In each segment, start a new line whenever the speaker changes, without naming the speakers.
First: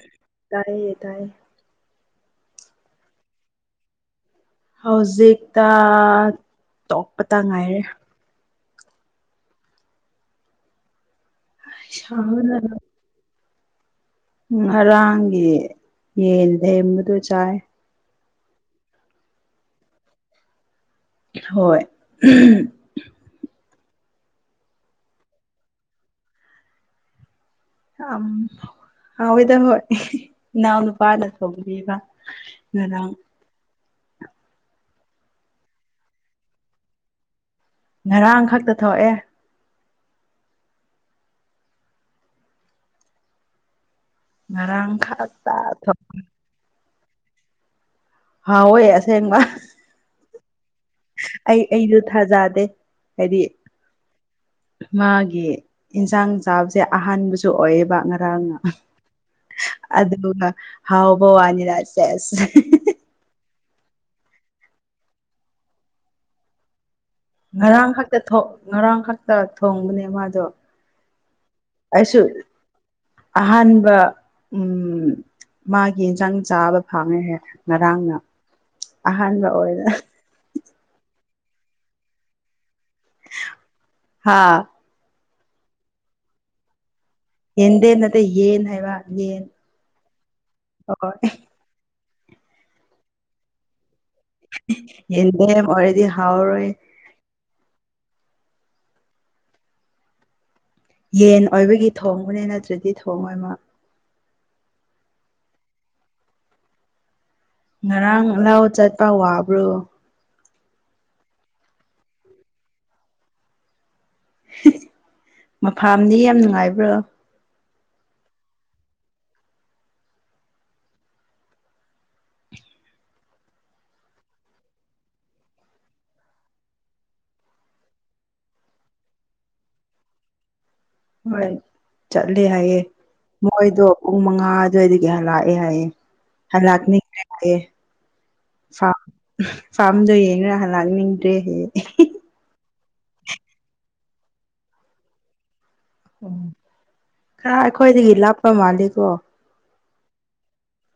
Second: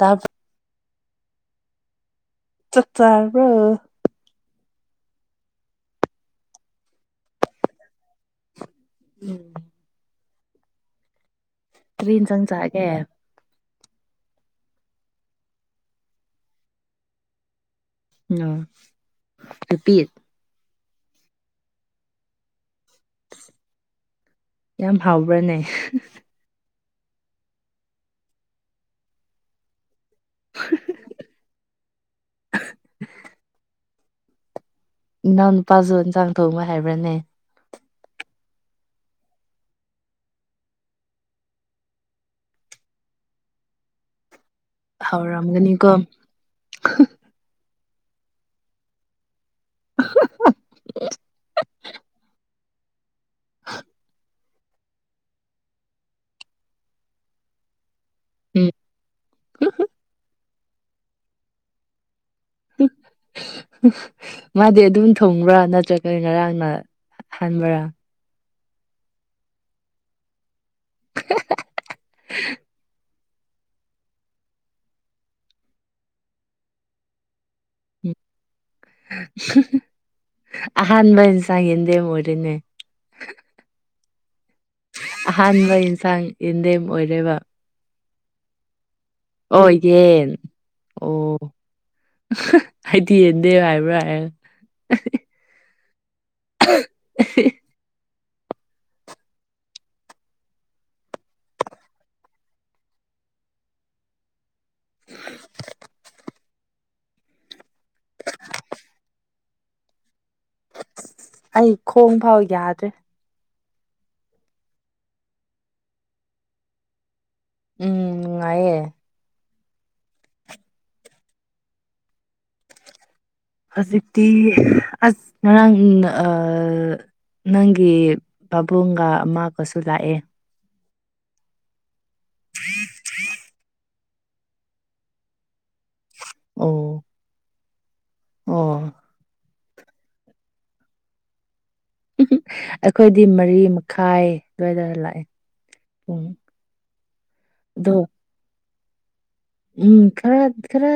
ꯇꯥꯕ
ꯇꯥꯏꯌꯦ ꯇꯥꯏꯌꯦ
ꯆꯥꯛ ꯆꯥꯔꯕ꯭ꯔꯣ
ꯍꯧꯖꯤꯛꯇ ꯇꯣꯛꯄꯇ ꯉꯥꯏꯔꯤ
ꯎꯝ ꯀ꯭ꯔꯤ ꯏꯟꯖꯥꯡ
ꯁꯥꯕꯅ
ꯆꯥꯒꯦ
ꯉꯔꯥꯡꯒꯤ ꯌꯦꯟ ꯂꯦꯝꯕꯗꯨ ꯆꯥꯏ
ꯅꯨꯔ ꯅꯨꯄꯤꯠ
ꯍꯣꯏ
ꯌꯥꯝ ꯍꯥꯎꯕ꯭ꯔꯥꯅꯦ
ꯑꯝ ꯍꯥꯎꯋꯤꯗ ꯍꯣꯏ ꯏꯅꯥꯎꯅꯨꯄꯥꯅ ꯊꯣꯡꯕꯤꯕ ꯉꯔꯥꯡ
ꯏꯅꯥꯎꯅꯨꯄꯥꯁꯨ ꯏꯟꯁꯥꯡ ꯊꯣꯡꯕ ꯍꯥꯏꯕ꯭ꯔꯅꯦ
ꯉꯔꯥꯡ ꯈꯛꯇ ꯊꯣꯛꯑꯦ ꯉꯔꯥꯡ ꯈꯛꯇ
ꯍꯥꯎꯔꯝꯒꯅꯤꯀꯣ
ꯊꯣꯛ
[unintelligible]
ꯍꯥꯎꯋꯦ ꯑꯁꯦꯡꯕ
[unintelligible]
ꯑꯩ ꯑꯩꯖꯨ ꯊꯥꯖꯥꯗꯦ ꯍꯥꯏꯗꯤ ꯃꯥꯒꯤ ꯏꯟꯁꯥꯡ ꯆꯥꯕꯁꯦ ꯑꯍꯥꯟꯕꯁꯨ ꯑꯣꯏꯌꯦꯕ ꯉ ꯈꯔꯥꯡꯅ
ꯎꯝ
ꯑꯗꯨꯒ ꯍꯥꯎꯕ ꯋꯥꯅꯤꯅꯥ ꯁꯦꯁ
ꯃꯥꯗꯤ ꯑꯗꯨꯝ ꯊꯣꯡꯕ꯭ꯔꯥ ꯅꯠꯇ꯭ꯔꯒ ꯉꯔꯥꯡꯅ ꯑꯍꯥꯟꯕꯔꯥ
ꯉꯔꯥꯡ ꯈꯛꯇ ꯊꯣꯛ ꯉꯔꯥꯡ ꯈꯛꯇ ꯊꯣꯡꯕꯅꯦ ꯃꯥꯗꯣ
[unintelligible]
ꯑꯩꯁꯨ ꯑꯍꯥꯟꯕ ꯎꯝ ꯃꯥꯒꯤ ꯍꯤꯟꯖꯥꯡ ꯆꯥꯕ ꯐꯪꯉꯦꯍꯦ
ꯎꯝ
ꯉꯔꯥꯡꯅ ꯑꯍꯥꯟꯕ ꯑꯣꯏꯅ
ꯑꯍꯥꯟꯕ ꯏꯟꯁꯥꯡ ꯌꯦꯟꯗꯦꯝ ꯑꯣꯏꯔꯦꯅꯦ
ꯍꯥꯥ
ꯑꯍꯥꯟꯕ ꯌꯦꯟꯁꯥꯡ ꯌꯦꯟꯗꯦꯝ ꯑꯣꯏꯔꯦꯕ
ꯌꯦꯟꯗꯦꯝ ꯅꯠꯇꯦ ꯌꯦꯟ ꯍꯥꯏꯕ ꯌꯦꯟ
ꯑꯣ ꯌꯦꯟ
ꯍꯣꯏ
ꯑꯣ ꯑꯍꯥ ꯑꯩꯗꯤ ꯌꯦꯟꯗꯦꯝ ꯍꯥꯏꯕ꯭ꯔꯥ ꯍꯥꯏ
[unintelligible] ꯌꯦꯟꯗꯦꯝ ꯑꯣꯏꯔꯗꯤ ꯍꯥꯎꯔꯔꯣꯏ
[unintelligible]
ꯌꯦꯟ ꯑꯣꯏꯕꯒꯤ ꯊꯣꯡꯕꯅꯦ ꯅꯠꯇ꯭ꯔꯗꯤ ꯊꯣꯡꯉꯣꯏ ꯃꯥ ꯉꯔꯥꯡ ꯂꯧ ꯆꯠꯄ ꯋꯥꯕ꯭ꯔꯣ
ꯑꯩ ꯈꯣꯡ ꯐꯥꯎ ꯌꯥꯗ꯭ꯔꯦ
[unintelligible] ꯃꯐꯥꯝꯗꯤ ꯌꯥꯝ ꯅꯨꯡꯉꯥꯏꯕ꯭ꯔꯣ
ꯎꯝ ꯅꯨꯡꯉꯥꯏꯌꯦ ꯍꯧꯖꯤꯛꯇꯤ ꯑꯁ ꯉꯔꯥꯡ ꯅꯑꯥ ꯅꯪꯒꯤ ꯄꯥꯕꯨꯡꯒ ꯑꯃꯥꯒꯁꯨ ꯂꯥꯛꯑꯦ
ꯍꯣꯏ ꯆꯠꯂꯦ ꯍꯥꯏꯌꯦ ꯃꯣꯏꯗꯣ ꯄꯨꯡ ꯃꯉꯥ ꯑꯗꯨꯋꯥꯏꯗꯒꯤ ꯍꯜꯂꯛꯑꯦ ꯍꯥꯏꯌꯦ
ꯑꯣ
ꯍꯜꯂꯛꯅꯤ [unintelligible] ꯍꯥꯏꯌꯦ
ꯑꯣ
ꯐꯥꯝ ꯐꯥꯔꯝꯗꯒꯤ ꯌꯦꯡꯔ ꯍꯜꯂꯛꯅꯤꯡꯗ꯭ꯔꯦ ꯍꯥꯏꯌꯦ ꯏꯍꯤ
[unintelligible] ꯑꯩꯈꯣꯏꯗꯤ ꯃꯔꯤ ꯃꯈꯥꯏ ꯑꯗꯨꯋꯥꯏꯗ ꯂꯥꯛꯑꯦ ꯄꯨꯡ
ꯎꯝ ꯈꯔ
ꯑꯗꯣ
ꯑꯩꯈꯣꯏꯗꯒꯤ ꯂꯥꯞꯄ ꯃꯥꯜꯂꯦꯀꯣ
ꯎꯝ ꯈꯔ ꯈꯔ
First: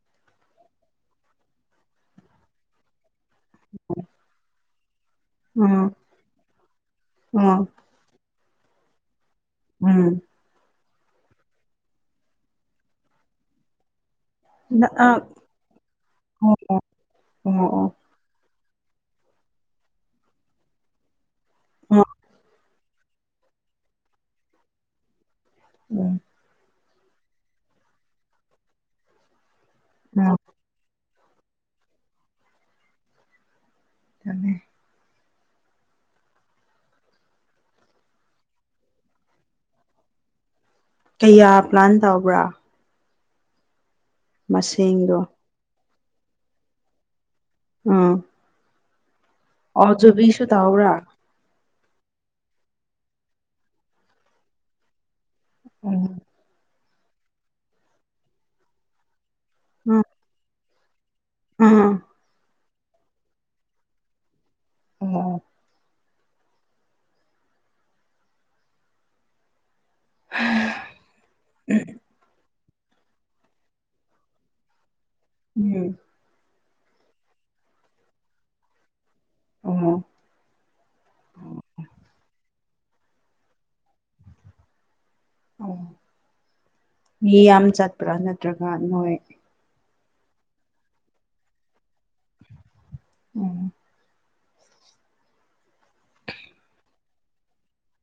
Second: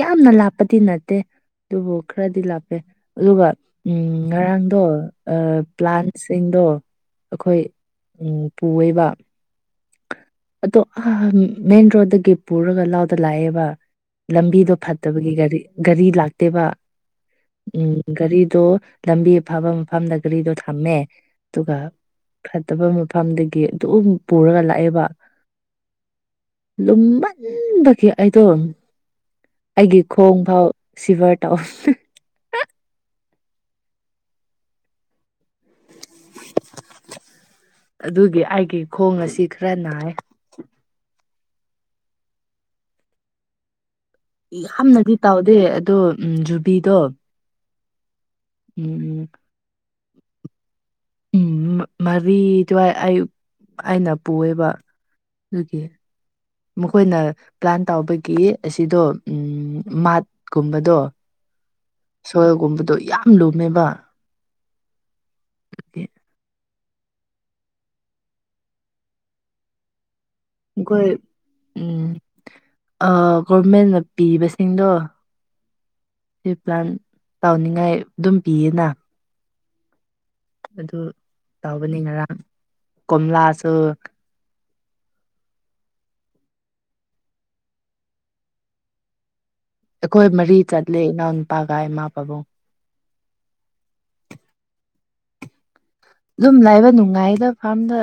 ꯌꯥꯝꯅ ꯂꯥꯞꯄꯗꯤ ꯅꯠꯇꯦ ꯑꯗꯨꯕꯨ ꯈꯔꯗꯤ ꯂꯥꯞꯄꯦ ꯑꯗꯨꯒ ꯎꯝ ꯉꯔꯥꯡꯗꯣ ꯑꯥ
ꯎꯝ
ꯄ꯭ꯂꯥꯟꯁꯤꯡꯗꯣ ꯑꯈꯣꯏ
ꯎꯝ
ꯎꯝ ꯄꯨꯋꯦꯕ
ꯎꯝ
ꯑꯗꯣ ꯑꯍꯥꯍꯥꯟ ꯃꯦꯟ ꯔꯣꯗꯒꯤ ꯄꯨꯔꯒ ꯂꯧꯗ ꯂꯥꯛꯑꯦꯕ ꯂꯝꯕꯤꯗꯣ
ꯑꯣ
ꯐꯠꯇꯕꯒꯤ ꯒꯥꯔꯤ ꯒꯥꯔꯤ
ꯑꯣ
ꯂꯥꯛꯇꯦꯕ
ꯑꯣ ꯑꯣ ꯑꯣ
ꯎꯝ ꯒꯥꯔꯤꯗꯣ ꯂꯝꯕꯤ ꯑꯐꯕ ꯃꯐꯝꯗ ꯒꯥꯔꯤꯗꯣ ꯊꯝꯃꯦ ꯑꯗꯨꯒ ꯐꯠꯇꯕ ꯃꯐꯝꯗꯒꯤ ꯑꯗꯨꯝ ꯄꯨꯔꯒ ꯂꯥꯛꯑꯦꯕ
ꯎꯝ
ꯂꯨꯝꯃꯟꯕꯒꯤ ꯑꯩꯗꯣ ꯑꯩꯒꯤ
ꯑꯣ
ꯈꯣꯡꯐꯥꯎ ꯁꯤꯚꯔ ꯇꯧꯕꯅꯦ
[unintelligible]
ꯑꯗꯨꯒꯤ ꯑꯩꯒꯤ ꯈꯣꯡ ꯑꯁꯤ ꯈꯔ ꯅꯥꯏ
ꯀꯌꯥ ꯄ꯭ꯂꯥꯟ ꯇꯧꯕ꯭ꯔꯥ
ꯌꯥꯝꯅꯗꯤ
ꯃꯁꯤꯡꯗꯣ
ꯇꯧꯗꯦ ꯑꯗꯣ ꯖꯨꯕꯤꯗꯣ
ꯑꯥ
ꯎꯝ ꯎꯝ
ꯑꯣ ꯖꯨꯕꯤꯁꯨ ꯇꯥꯎꯕ꯭ꯔꯥ
ꯎꯝ ꯃꯔꯤ ꯑꯗꯨꯋꯥꯏ ꯑꯌꯨꯛ ꯑꯩꯅ ꯄꯨꯑꯦꯕ ꯑꯗꯨꯒꯤ
ꯎꯝ
ꯃꯈꯣꯏꯅ ꯄ꯭ꯂꯥꯟ ꯇꯥꯎꯕꯒꯤ ꯑꯁꯤꯗꯣ ꯎꯝ ꯃꯥꯠ ꯀꯨꯝꯕꯗꯣ
ꯑꯥ
ꯁꯣꯜꯒꯨꯝꯕꯗꯣ ꯌꯥꯝ ꯂꯨꯝꯃꯦꯕ
ꯑꯣ ꯑꯣ
ꯑꯩꯈꯣꯏ ꯎꯝ ꯑꯥ ꯒꯣꯔꯃꯦꯟꯅ ꯄꯤꯕꯁꯤꯡꯗꯣ
ꯎꯝ
ꯔꯤꯄ꯭ꯂꯥꯟ ꯇꯧꯅꯤꯡꯉꯥꯏ ꯑꯗꯨꯝ ꯄꯤꯌꯦꯅ
ꯑꯣ
ꯑꯗꯨ ꯇꯧꯕꯅꯤ ꯉꯔꯥꯡ ꯀꯣꯝꯂꯥꯁꯨ
ꯑꯣ ꯃꯤ ꯌꯥꯝ ꯆꯠꯄ꯭ꯔꯥ ꯅꯠꯇ꯭ꯔꯒ ꯅꯣꯏ
ꯑꯩꯈꯣꯏ ꯃꯔꯤ ꯆꯠꯂꯦ ꯏꯅꯥꯎꯅꯨꯄꯥꯒ ꯏꯃꯥ ꯄꯥꯕꯨꯡ
ꯎꯝ
ꯑꯗꯨꯝ ꯂꯩꯕ ꯅꯨꯡꯉꯥꯏꯗꯕ ꯐꯥꯔꯝꯗ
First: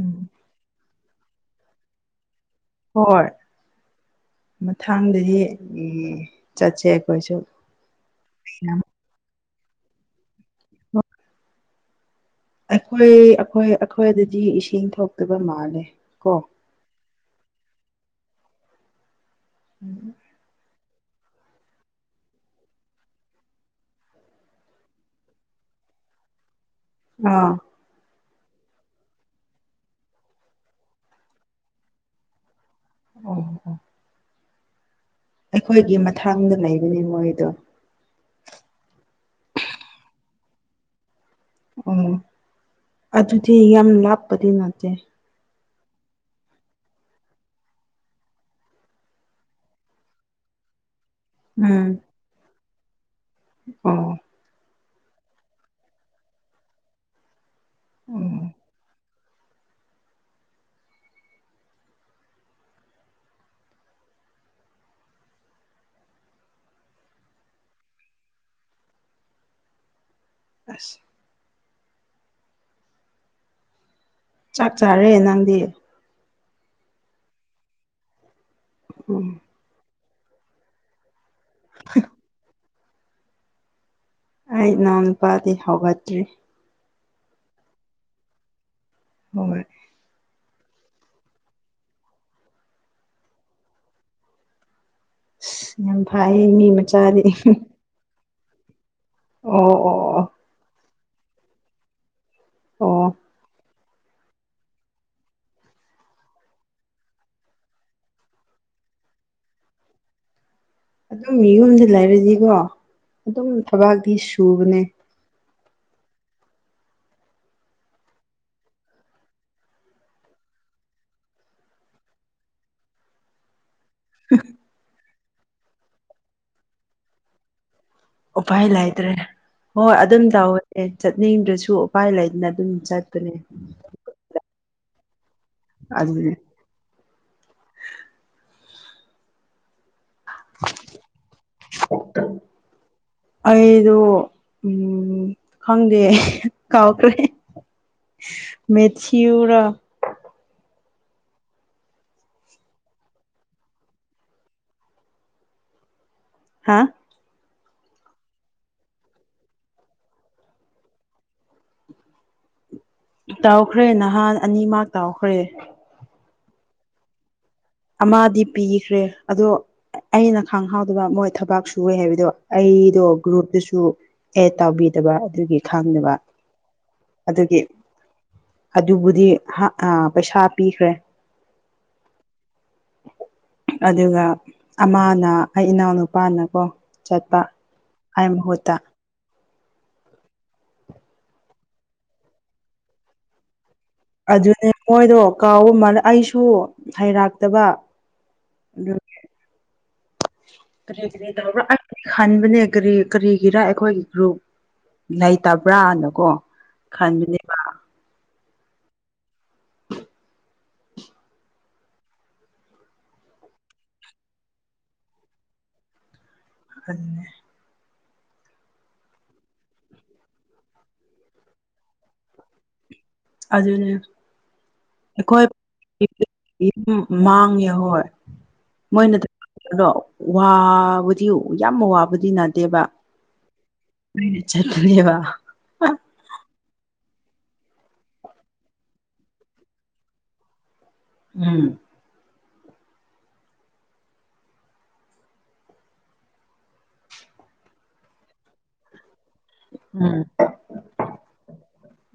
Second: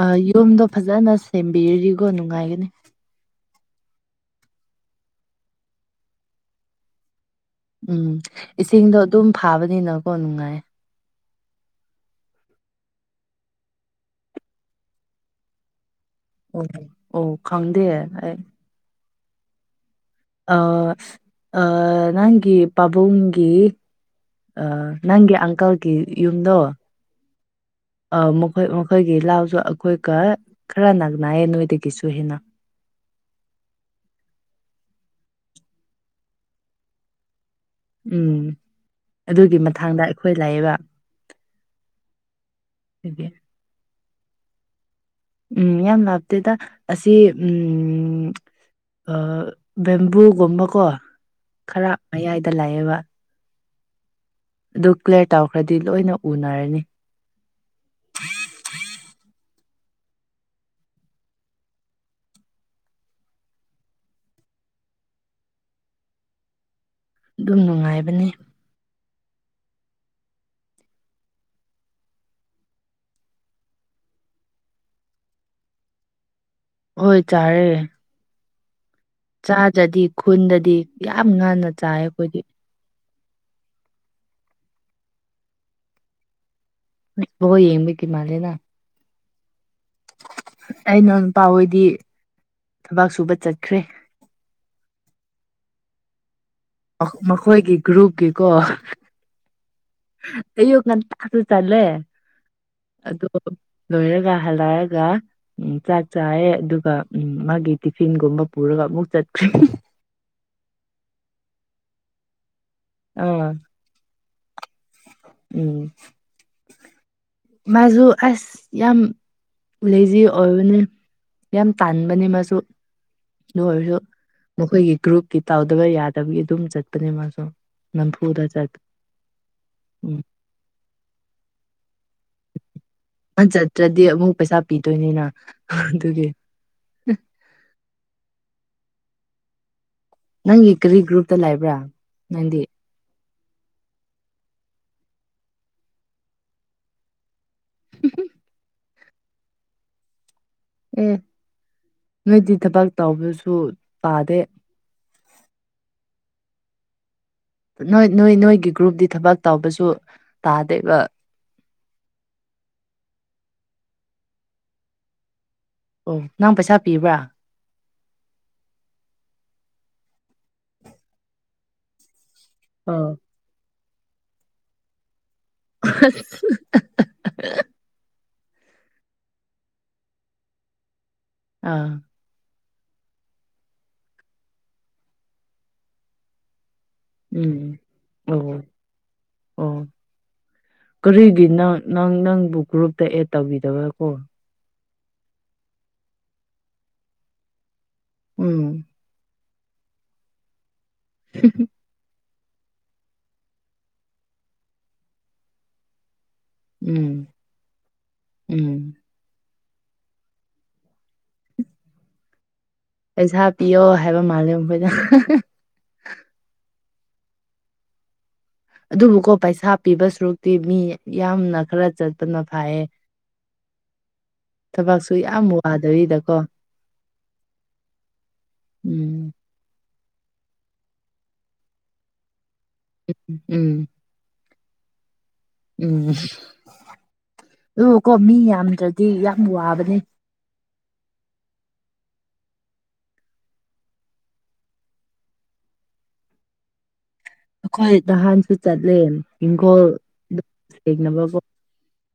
ꯑꯥ ꯌꯨꯝꯗꯣ ꯐꯖꯅ ꯁꯦꯝꯕꯤꯔꯗꯤꯒꯣ ꯅꯨꯡꯉꯥꯏꯒꯅꯤ
ꯍꯣꯏ ꯃꯊꯪꯗꯗꯤ ꯆꯠꯁꯦ ꯑꯩꯈꯣꯏꯁꯨ
ꯎꯝ
ꯍꯣꯏ
ꯏꯁꯤꯡꯗꯣ ꯑꯗꯨꯝ ꯐꯥꯕꯅꯤꯅꯀꯣ ꯅꯨꯡꯉꯥꯏ
ꯑꯩꯈꯣꯏ ꯑꯩꯈꯣꯏ ꯑꯩꯈꯣꯏꯗꯗꯤ ꯏꯁꯤꯡ ꯊꯣꯛꯇꯕ ꯃꯥꯜꯂꯦ ꯀꯣ
ꯑꯣ ꯑꯣ ꯈꯪꯗꯦ ꯑꯩ
ꯎꯝ
ꯑꯥ ꯑꯥ ꯅꯪꯒꯤ ꯄꯥꯕꯨꯡꯒꯤ ꯑꯥ ꯅꯪꯒꯤ ꯑꯪꯀꯜꯒꯤ ꯌꯨꯝꯗꯣ
ꯑꯥ
ꯑ ꯃꯈꯣꯏ ꯃꯈꯣꯏꯒꯤ ꯂꯥꯎꯁꯨ ꯑꯩꯈꯣꯏꯒ ꯈꯔ ꯅꯛꯅꯩꯌꯦ ꯅꯣꯏꯗꯒꯤꯁꯨ ꯍꯦꯟꯅ
ꯑꯣ ꯑꯣ ꯑꯩꯈꯣꯏꯒꯤ ꯃꯊꯡꯗ ꯂꯩꯕꯅꯤ ꯃꯣꯏꯗꯣ
ꯎꯝ ꯑꯗꯨꯒꯤ ꯃꯊꯥꯡꯗ ꯑꯩꯈꯣꯏ ꯂꯩꯌꯦꯕ
ꯑꯣ
ꯑꯗꯨꯒꯤ
ꯑꯗꯨꯗꯤ ꯌꯥꯝ ꯂꯥꯞꯄꯗꯤ ꯅꯠꯇꯦ
ꯎꯝ ꯌꯥꯝ ꯂꯥꯞꯇꯦꯗ ꯑꯁꯤ ꯎꯝ ꯑ ꯕꯦꯝꯕꯨꯒꯨꯝꯕꯀꯣ ꯈꯔ
ꯎꯝ
ꯃꯌꯥꯏꯗ ꯂꯩꯌꯦꯕ
ꯑꯣ
ꯑꯗꯨ ꯀ꯭ꯂꯤꯌꯥꯔ ꯇꯧꯈ꯭ꯔꯗꯤ ꯂꯣꯏꯅ ꯎꯅꯔꯅꯤ
ꯑꯣ ꯑꯣ
ꯑꯗꯨꯝ ꯅꯨꯡꯉꯥꯏꯕꯅꯦ
ꯑꯁ ꯆꯥꯛ ꯆꯥꯔꯦ ꯅꯪꯗꯤ
ꯍꯣꯏ ꯆꯥꯔꯦ
ꯎꯝ
ꯆꯥꯗ꯭ꯔꯗꯤ ꯈꯨꯟꯗꯗꯤ ꯌꯥꯝ ꯉꯟꯅ ꯆꯥꯏ ꯑꯩꯈꯣꯏꯗꯤ
ꯑꯩ ꯏꯅꯥꯎ ꯅꯨꯨꯄꯥꯗꯤ ꯍꯧꯒꯠꯇ꯭ꯔꯤ
ꯕꯣꯜ ꯌꯦꯡꯕꯒꯤ ꯃꯥꯜꯂꯦꯅ
ꯍꯣꯏ
ꯑꯩ ꯏꯅꯥꯎ ꯅꯨꯄꯥ ꯍꯣꯏꯗꯤ ꯊꯕꯛ ꯁꯨꯕ ꯆꯠꯈ꯭ꯔꯦ
ꯌꯥꯝ ꯐꯩꯌꯦ ꯃꯤ ꯃꯠ
ꯑ ꯃꯈꯣꯏꯒꯤ ꯒ꯭ꯔꯨꯞꯀꯤꯀꯣ
ꯑꯣ ꯑꯣ ꯑꯣ ꯑꯣ
ꯑꯌꯨꯛ ꯉꯟꯇꯥꯁꯨ ꯆꯠꯂꯦ
ꯑꯣ
ꯑꯗꯣ ꯂꯣꯏꯔꯒ ꯍꯜꯂꯛꯑꯒ ꯎꯝ ꯆꯥꯛ ꯆꯥꯏꯌꯦ ꯑꯗꯨꯒ ꯎꯝ ꯃꯥꯒꯤ ꯇꯤꯐꯤꯟꯒꯨꯝꯕ ꯄꯨꯔꯒ ꯑꯃꯨꯛ ꯆꯠꯈ꯭ꯔꯦ
ꯑꯗꯨꯝ ꯌꯨꯝꯗ ꯂꯩꯕꯁꯤꯗꯤꯀꯣ ꯑꯗꯨꯝ
ꯑꯥ
ꯊꯕꯥꯛꯇꯤ ꯁꯨꯕꯅꯦ
ꯎꯝ ꯃꯖꯨ ꯑꯁ ꯌꯥꯝ ꯂꯦꯖꯤ ꯑꯣꯢꯕꯅꯦ ꯌꯥꯝ ꯇꯥꯟꯕꯅꯤ ꯃꯁꯨ ꯂꯣꯢ ꯃꯈꯣꯢꯒꯤ ꯒ꯭ꯔꯨꯞꯀꯤ ꯇꯥꯎꯗꯕ ꯌꯥꯗꯕꯒꯤ ꯑꯗꯨꯝ ꯆꯠꯄꯅꯦ ꯃꯥꯁꯨ ꯅꯝꯐꯨꯗ
ꯎꯄꯥꯢ
ꯆꯠꯄ
ꯂꯩꯇ꯭ꯔꯦ ꯍꯣꯢ
ꯎꯝ
ꯑꯗꯨꯝ ꯇꯧꯋꯦ ꯑꯦ ꯆꯠꯅꯤꯡꯗ꯭ꯔꯁꯨ ꯎꯄꯥꯢ ꯂꯩꯗꯅ ꯑꯗꯨꯝ ꯆꯠ
ꯃꯥ ꯆꯠꯇ꯭ꯔꯗꯤ ꯑꯃꯨꯛ ꯄꯩꯁꯥ ꯄꯤꯗꯣꯢꯅꯤꯅ ꯑꯗꯨꯒꯤ
ꯑꯗꯨꯅꯦ
ꯅꯪꯒꯤ ꯀꯔꯤ ꯒ꯭ꯔꯨꯞꯇ ꯂꯩꯥꯛꯕ꯭ꯔꯥ ꯅꯪꯗꯤ
ꯑꯩꯗꯣ ꯎ ꯈꯪꯗꯦ ꯀꯥꯎꯈ꯭ꯔꯦ ꯃꯦꯊꯤꯌꯨꯔ
ꯑꯦ ꯅꯣꯢꯗꯤ ꯊꯕꯛ ꯇꯧꯕꯁꯨ ꯄꯥꯗꯦ
ꯍꯥꯥ
ꯅꯣꯢ ꯅꯣꯢ ꯅꯣꯢꯒꯤ ꯒ꯭ꯔꯨꯞꯇ ꯊꯕꯛ ꯇꯧꯕꯁꯨ ꯇꯥꯗꯦꯕ
ꯇꯥꯎꯈ꯭ꯔꯦ ꯅꯍꯥꯟ ꯑꯅꯤꯃꯛ ꯇꯧꯈ꯭ꯔꯦ
ꯑꯣ ꯅꯪ ꯄꯩꯁꯥ ꯄꯤꯕ꯭ꯔꯥ
ꯑꯃꯗꯤ ꯄꯤꯈ꯭ꯔꯦ ꯑꯗꯣ ꯑꯩꯅ ꯈꯥꯡꯍꯧꯗꯕ ꯃꯣꯢ ꯊꯕꯥꯛ ꯁꯨꯋꯦ ꯍꯥꯢꯕꯗꯣ ꯑꯩꯗꯣ
ꯑꯥ
ꯒ꯭ꯔꯨꯞꯇꯁꯨ ꯑꯦꯠ ꯇꯧꯕꯤꯗꯕ ꯑꯗꯨꯒꯤ ꯈꯪꯗꯕ ꯑꯗꯨꯒꯤ ꯑꯗꯨꯕꯨꯗꯤ ꯍꯥ ꯑꯥ ꯄꯩꯁꯥ ꯄꯤꯈ꯭ꯔꯦ
ꯑꯥ
ꯑꯗꯨꯒ ꯑꯃꯥꯅ ꯑꯩ ꯏꯅꯥꯎꯅꯨꯄꯥꯅ ꯀꯣ
ꯎꯝ ꯑꯣ ꯑꯣ ꯀꯔꯤꯒꯤ ꯅꯪ ꯅꯪ ꯅꯪꯕꯨ ꯒ꯭ꯔꯨꯞꯇ ꯑꯦꯠ ꯇꯧꯕꯤꯗꯕ ꯀꯣ
ꯑꯗꯨꯅꯦ ꯃꯣꯢꯗꯣ ꯀꯥꯎꯕ ꯃꯜꯂꯦ ꯑꯩꯁꯨ ꯍꯩꯔꯇꯕ
ꯎꯝ
ꯀꯔꯤ ꯀꯔꯤ ꯇꯧꯕ꯭ꯔ ꯑꯁ ꯈꯟꯕꯅꯦ ꯀꯔꯤ ꯀꯔꯤꯒꯤꯔ ꯑꯩꯈꯣꯢꯒꯤ ꯒ꯭ꯔꯨꯞ ꯂꯩꯇꯕ꯭ꯔꯥꯅꯀꯣ
ꯎꯝ
ꯈꯟꯕꯅꯦꯕ
ꯎꯝ ꯄꯩꯁꯥ ꯄꯤꯌꯣ ꯍꯥꯢꯕ ꯃꯥꯜꯂꯦ ꯃꯈꯣꯢꯗ
ꯑꯗꯨꯅꯦ
ꯑꯗꯨꯕꯨꯀꯣ ꯄꯩꯁꯥ ꯄꯤꯕ ꯁꯔꯨꯛꯇꯤ ꯃꯤ ꯌꯥꯝꯅ ꯈꯔ ꯆꯠꯄꯅ ꯐꯥꯢꯌꯦ
ꯑꯗꯨꯅꯦ ꯑꯩꯈꯣꯢ
ꯌꯥꯝ ꯋꯥꯗꯕꯤꯗꯀꯣ
[unintelligible] ꯃꯥꯡꯉꯦ ꯍꯣꯢ
ꯎꯝ
ꯑꯗꯣ ꯋꯥꯕꯨꯗꯤ ꯌꯥꯝꯅ ꯋꯥꯕꯨꯗꯤ ꯅꯥꯇꯦꯕ
ꯎꯝ ꯎꯝ
ꯄ ꯆꯕꯅꯦꯕ
ꯎꯝ ꯗꯨ ꯀꯣ ꯃꯤ ꯌꯥꯝꯗ꯭ꯔꯗꯤ ꯌꯥꯝ ꯋꯥꯕꯅꯦ
ꯎꯝ
ꯑꯩꯈꯣꯢ ꯅꯍꯥꯟꯁꯨ ꯆꯠꯂꯦ ꯍꯤꯡꯈꯣꯜ
ꯎꯝ
ꯊꯦꯡꯅꯕꯀꯣ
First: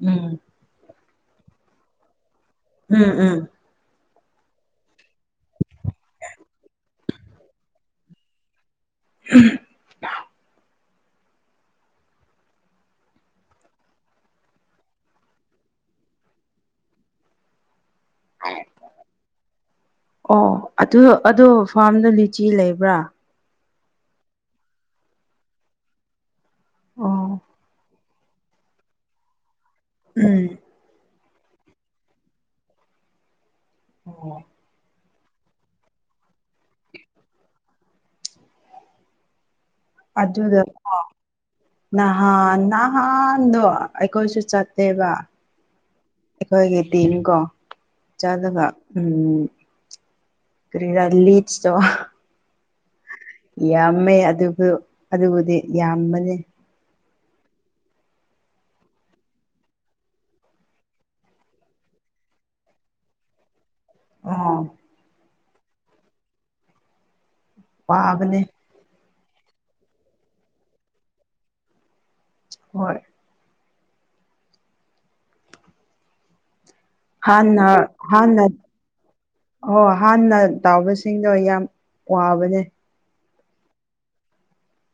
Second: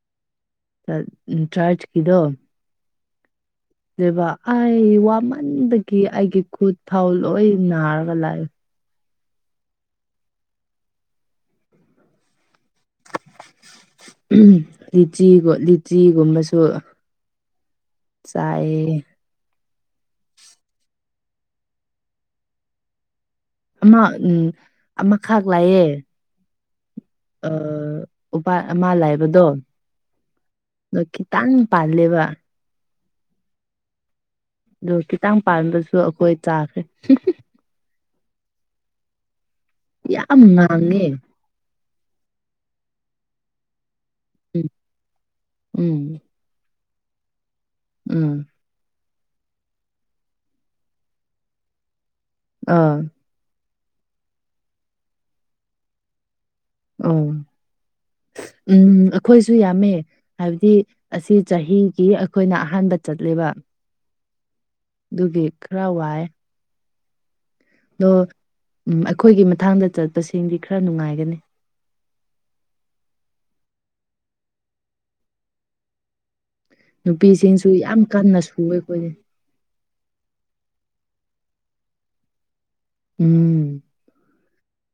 ꯎꯝ
[unintelligible]
ꯎꯝ ꯎꯝ
ꯗꯕ ꯑꯩ ꯋꯥꯃꯟꯗꯒꯤ ꯑꯩꯒꯤ ꯈꯨꯠ ꯊꯥꯎ ꯂꯣꯢ ꯅꯥꯔꯒ ꯂꯥꯛꯑꯦ
ꯎꯝ
[unintelligible] ꯂꯤꯆꯤꯒ ꯂꯤꯆꯤꯒꯨꯝꯕꯁꯨ ꯆꯥꯢꯌꯦ
ꯑꯣ ꯑꯗꯨ ꯑꯗꯨ ꯐꯥꯔꯝꯗꯣ ꯂꯤꯆꯤ ꯂꯩꯕ꯭ꯔꯥ
ꯑꯃ ꯎꯝ ꯑꯃꯈꯛ ꯂꯩꯑꯦ
ꯑꯣ
ꯑ ꯎꯄꯥꯜ ꯑꯃ ꯂꯩꯕꯗꯣ
ꯎꯝ
ꯑꯗꯣ ꯈꯤꯇꯪ ꯄꯥꯜꯂꯦꯕ
ꯑꯣ
ꯑꯗꯨ ꯈꯤꯇꯪ ꯄꯥꯟꯕꯗꯁꯨ ꯑꯩꯈꯣꯏ ꯆꯥꯈ꯭ꯔꯦ ꯌꯥꯝ
ꯑꯗꯨꯗꯒꯣ
ꯉꯥꯡꯉꯦ
ꯅꯍꯥꯟ ꯅꯍꯥꯟꯗꯣ ꯑꯩꯈꯣꯏꯁꯨ
ꯎꯝ
ꯆꯠꯇꯦꯕ
ꯎꯝ
ꯑꯩꯈꯣꯏꯒꯤ ꯇꯤꯝꯀꯣ
ꯎꯝ
ꯆꯠꯂꯒ ꯎꯝ ꯀꯔꯤꯔꯥ ꯂꯤꯠꯇꯣ
ꯑꯥ
ꯌꯥꯝꯃꯦ ꯑꯗꯨꯕꯨ ꯑꯗꯨꯕꯨꯗꯤ ꯌꯥꯝꯕꯅꯦ
ꯑꯣ ꯎꯝ ꯑꯩꯈꯣꯏꯁꯨ ꯌꯥꯝꯃꯦ ꯍꯥꯏꯕꯗꯤ ꯑꯁꯤ ꯆꯍꯤꯒꯤ ꯑꯩꯈꯣꯏꯅ ꯑꯍꯥꯟꯕ ꯆꯠꯂꯦꯕ
ꯑꯣ
ꯑꯗꯨꯒꯤ ꯈꯔ ꯋꯥꯏ ꯑꯗꯣ
ꯋꯥꯕꯅꯦ
ꯎꯝ ꯑꯩꯈꯣꯏꯒꯤ ꯃꯊꯪꯗ ꯆꯠꯄꯁꯤꯡꯗꯤ ꯈꯔ ꯅꯨꯡꯉꯥꯏꯒꯅꯤ
ꯍꯣꯏ ꯍꯥꯟꯅ
ꯅꯨꯄꯤꯁꯤꯡꯁꯨ ꯌꯥꯝ ꯀꯟꯅ
ꯍꯥꯟꯅ
ꯁꯨꯋꯦ ꯑꯩꯈꯣꯏꯗꯤ
ꯑꯣ ꯍꯥꯟꯅ ꯇꯥꯎꯕꯁꯤꯡꯗꯣ ꯌꯥꯝ ꯋꯥꯕꯅꯦ
ꯎꯝ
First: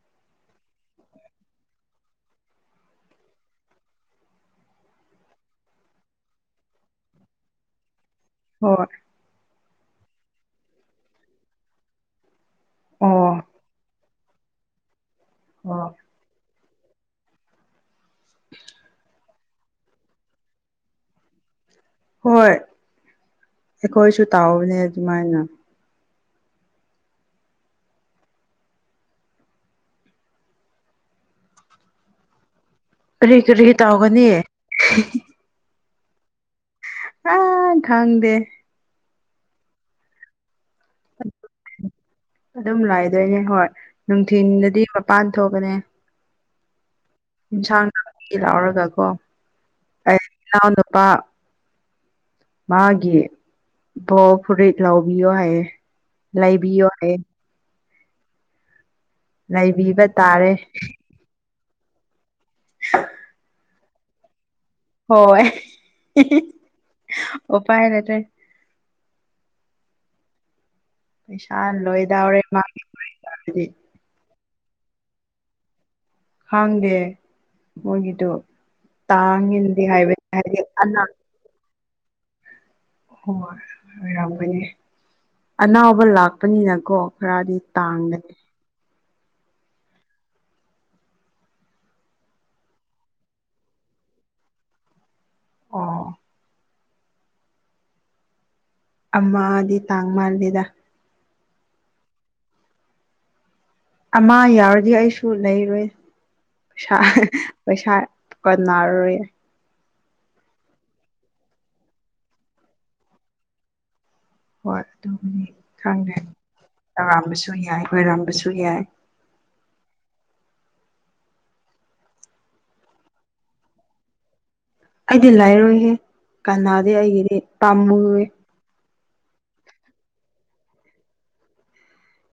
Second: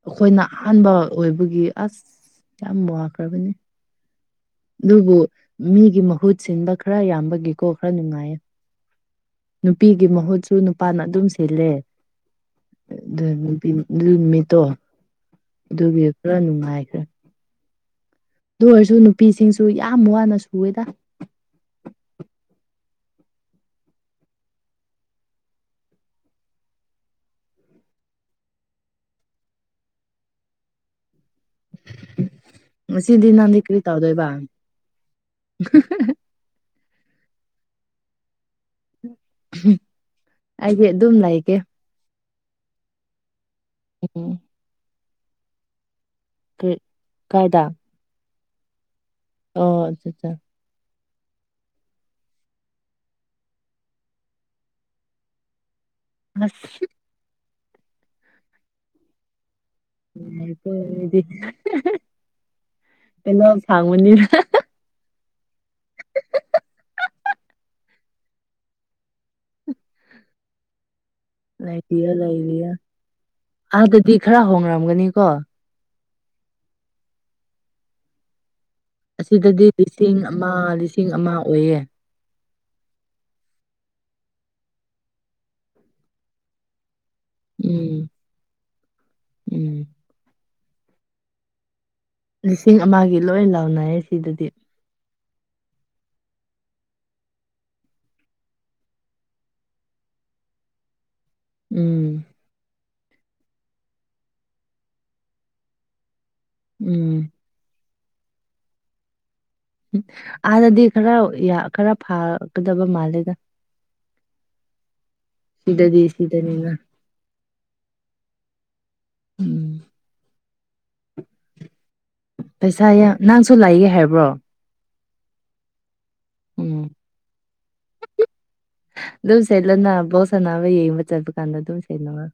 ꯑꯩꯈꯣꯏꯅ ꯑꯍꯥꯟꯕ ꯑꯣꯏꯕꯒꯤ ꯑꯁ ꯌꯥꯝ ꯋꯥꯈ꯭ꯔꯕꯅꯤ ꯑꯗꯨꯕꯨ ꯃꯤꯒꯤ ꯃꯍꯨꯠ ꯁꯤꯟꯕ ꯈꯔ ꯌꯥꯝꯕꯒꯤꯀꯣ ꯈꯔ ꯅꯨꯡꯉꯥꯏꯌꯦ
ꯍꯣꯏ
ꯅꯨꯄꯤꯒꯤ ꯃꯍꯨꯠꯁꯨ ꯅꯨꯄꯥꯅ ꯑꯗꯨꯝ ꯁꯤꯜꯂꯦ ꯑꯗꯨ
ꯑꯣ
ꯅꯨꯄꯤ ꯑꯗꯨ ꯅꯨꯃꯤꯠꯇꯣ
ꯑꯣ
ꯑꯗꯨꯒꯤ ꯄꯨꯔ ꯅꯨꯡꯉꯥꯏꯈ꯭ꯔꯦ ꯑꯗꯨ ꯑꯣꯏꯔꯁꯨ ꯅꯨꯄꯤꯁꯤꯡꯁꯨ ꯌꯥꯝ ꯋꯥꯅ ꯁꯨꯋꯦꯗ
ꯍꯣꯏ ꯑꯩꯈꯣꯏꯁꯨ ꯇꯧꯕꯅꯦ ꯑꯗꯨꯃꯥꯏꯅ
ꯉꯁꯤꯗꯤ ꯅꯪꯗꯤ ꯀꯔꯤ ꯇꯧꯗꯣꯏꯕ
ꯑꯥ ꯈꯪꯗꯦ
ꯑꯩꯗꯤ ꯑꯗꯨꯝ ꯂꯩꯒꯦ
ꯑꯗꯨꯝ ꯂꯩꯗꯣꯏꯅꯦ ꯍꯣꯏ
ꯎꯝ
ꯅꯨꯡꯊꯤꯟꯗꯗꯤ ꯃꯄꯥꯟ ꯊꯣꯛꯀꯅꯤ
ꯀ [unintelligible]
ꯌꯦꯟꯁꯥꯡ ꯅꯥꯒꯤ ꯂꯥꯎꯔꯒ ꯀꯣ
ꯑꯣ ꯑꯠꯆꯥ
ꯑꯩ
ꯑꯠꯆꯥ
ꯏꯅꯥꯎ ꯅꯨꯄꯥ ꯃꯥꯒꯤ ꯕꯣꯜ ꯐꯨꯔꯤꯠ ꯂꯥꯎꯕꯤꯌꯣ ꯍꯥꯏꯌꯦ ꯂꯩꯕꯤꯌꯣ ꯍꯥꯏꯌꯦ ꯂꯩꯕꯤꯕ ꯇꯥꯔꯦ
[unintelligible] [unintelligible] ꯇꯣꯂꯣꯞ ꯐꯪꯕꯅꯤꯅ
ꯍꯣꯏ ꯎꯄꯥꯏ ꯂꯩꯇꯦ ꯄꯩꯁꯥ
ꯂꯩꯕꯤꯌꯣ
ꯂꯣꯏꯗꯧꯔꯦ
ꯂꯩꯕꯤꯌꯣ
ꯃꯥꯒꯤ ꯍꯥꯏꯗꯤ
ꯑꯥꯗꯗꯤ ꯈꯔ ꯍꯣꯡꯔꯝꯒꯅꯤꯀꯣ
ꯈꯪꯗꯦ ꯃꯣꯏꯒꯤꯗꯣ ꯇꯥꯡꯉꯦꯗꯤ ꯍꯥꯏꯕꯅꯤ ꯍꯥꯏꯗꯤ ꯑꯅꯥꯛ
ꯃꯥ ꯎꯨꯢꯌꯦ
ꯍꯣꯏ ꯑꯣꯏꯔꯝꯒꯅꯤ ꯑꯅꯥꯕ ꯂꯥꯛꯄꯅꯤꯅꯀꯣ ꯈꯔꯗꯤ
ꯎꯝ
ꯇꯥꯡꯒꯅꯤ
ꯎꯝ꯫ ꯂꯤꯁꯤꯡ ꯑꯃꯒꯤ ꯂꯣꯏ ꯂꯥꯎꯅꯔꯦ ꯁꯤꯗꯗꯤ
ꯑꯣ ꯑꯃꯗꯤ ꯇꯥꯡ ꯃꯥꯜꯂꯦꯗ
ꯎꯝ꯫
ꯑꯃ ꯌꯥꯎꯔꯗꯤ ꯑꯩꯁꯨ ꯂꯩꯔꯣꯏ ꯄꯩꯁꯥ
ꯎꯝ
ꯄꯩꯁꯥ ꯀꫭꯟꯅꯔꯔꯣꯏꯌꯦ
ꯑꯗꯥꯗꯤ ꯈꯔ ꯌꯥ ꯈꯔ ꯐꯥꯒꯗꯕ ꯃꯥꯜꯂꯦꯗ
ꯍꯣꯏ ꯑꯗꯨꯕꯨꯗꯤ
ꯁꯤꯗꯗꯤ
ꯈꯪꯗ꯭ꯔꯦ
ꯁꯤꯗꯅꯤꯅ
ꯑꯔꯥꯟꯕꯁꯨ ꯌꯥꯏ ꯂꯣꯏꯔꯝꯕꯁꯨ ꯌꯥꯏ
ꯎꯝ꯫ ꯄꯩꯁꯥ ꯌꯥꯝ ꯅꯪꯁꯨ ꯂꯩꯒꯦ ꯍꯥꯏꯕ꯭ꯔꯣ
ꯑꯩꯗꯤ ꯂꯩꯔꯣꯏꯍꯦ
ꯎꯝ
ꯀꯅꯥꯗꯤ ꯑꯩꯒꯤꯗꯤ ꯄꯥꯝꯃꯨꯏꯌꯦ
ꯗꯨꯝ ꯁꯦꯠꯂꯨꯅ ꯕꯣꯜ ꯁꯥꯟꯅꯕꯩ ꯌꯦꯡꯕ ꯆꯠꯄ ꯀꯥꯟꯗ ꯗꯨꯝ ꯁꯦꯠꯂꫭ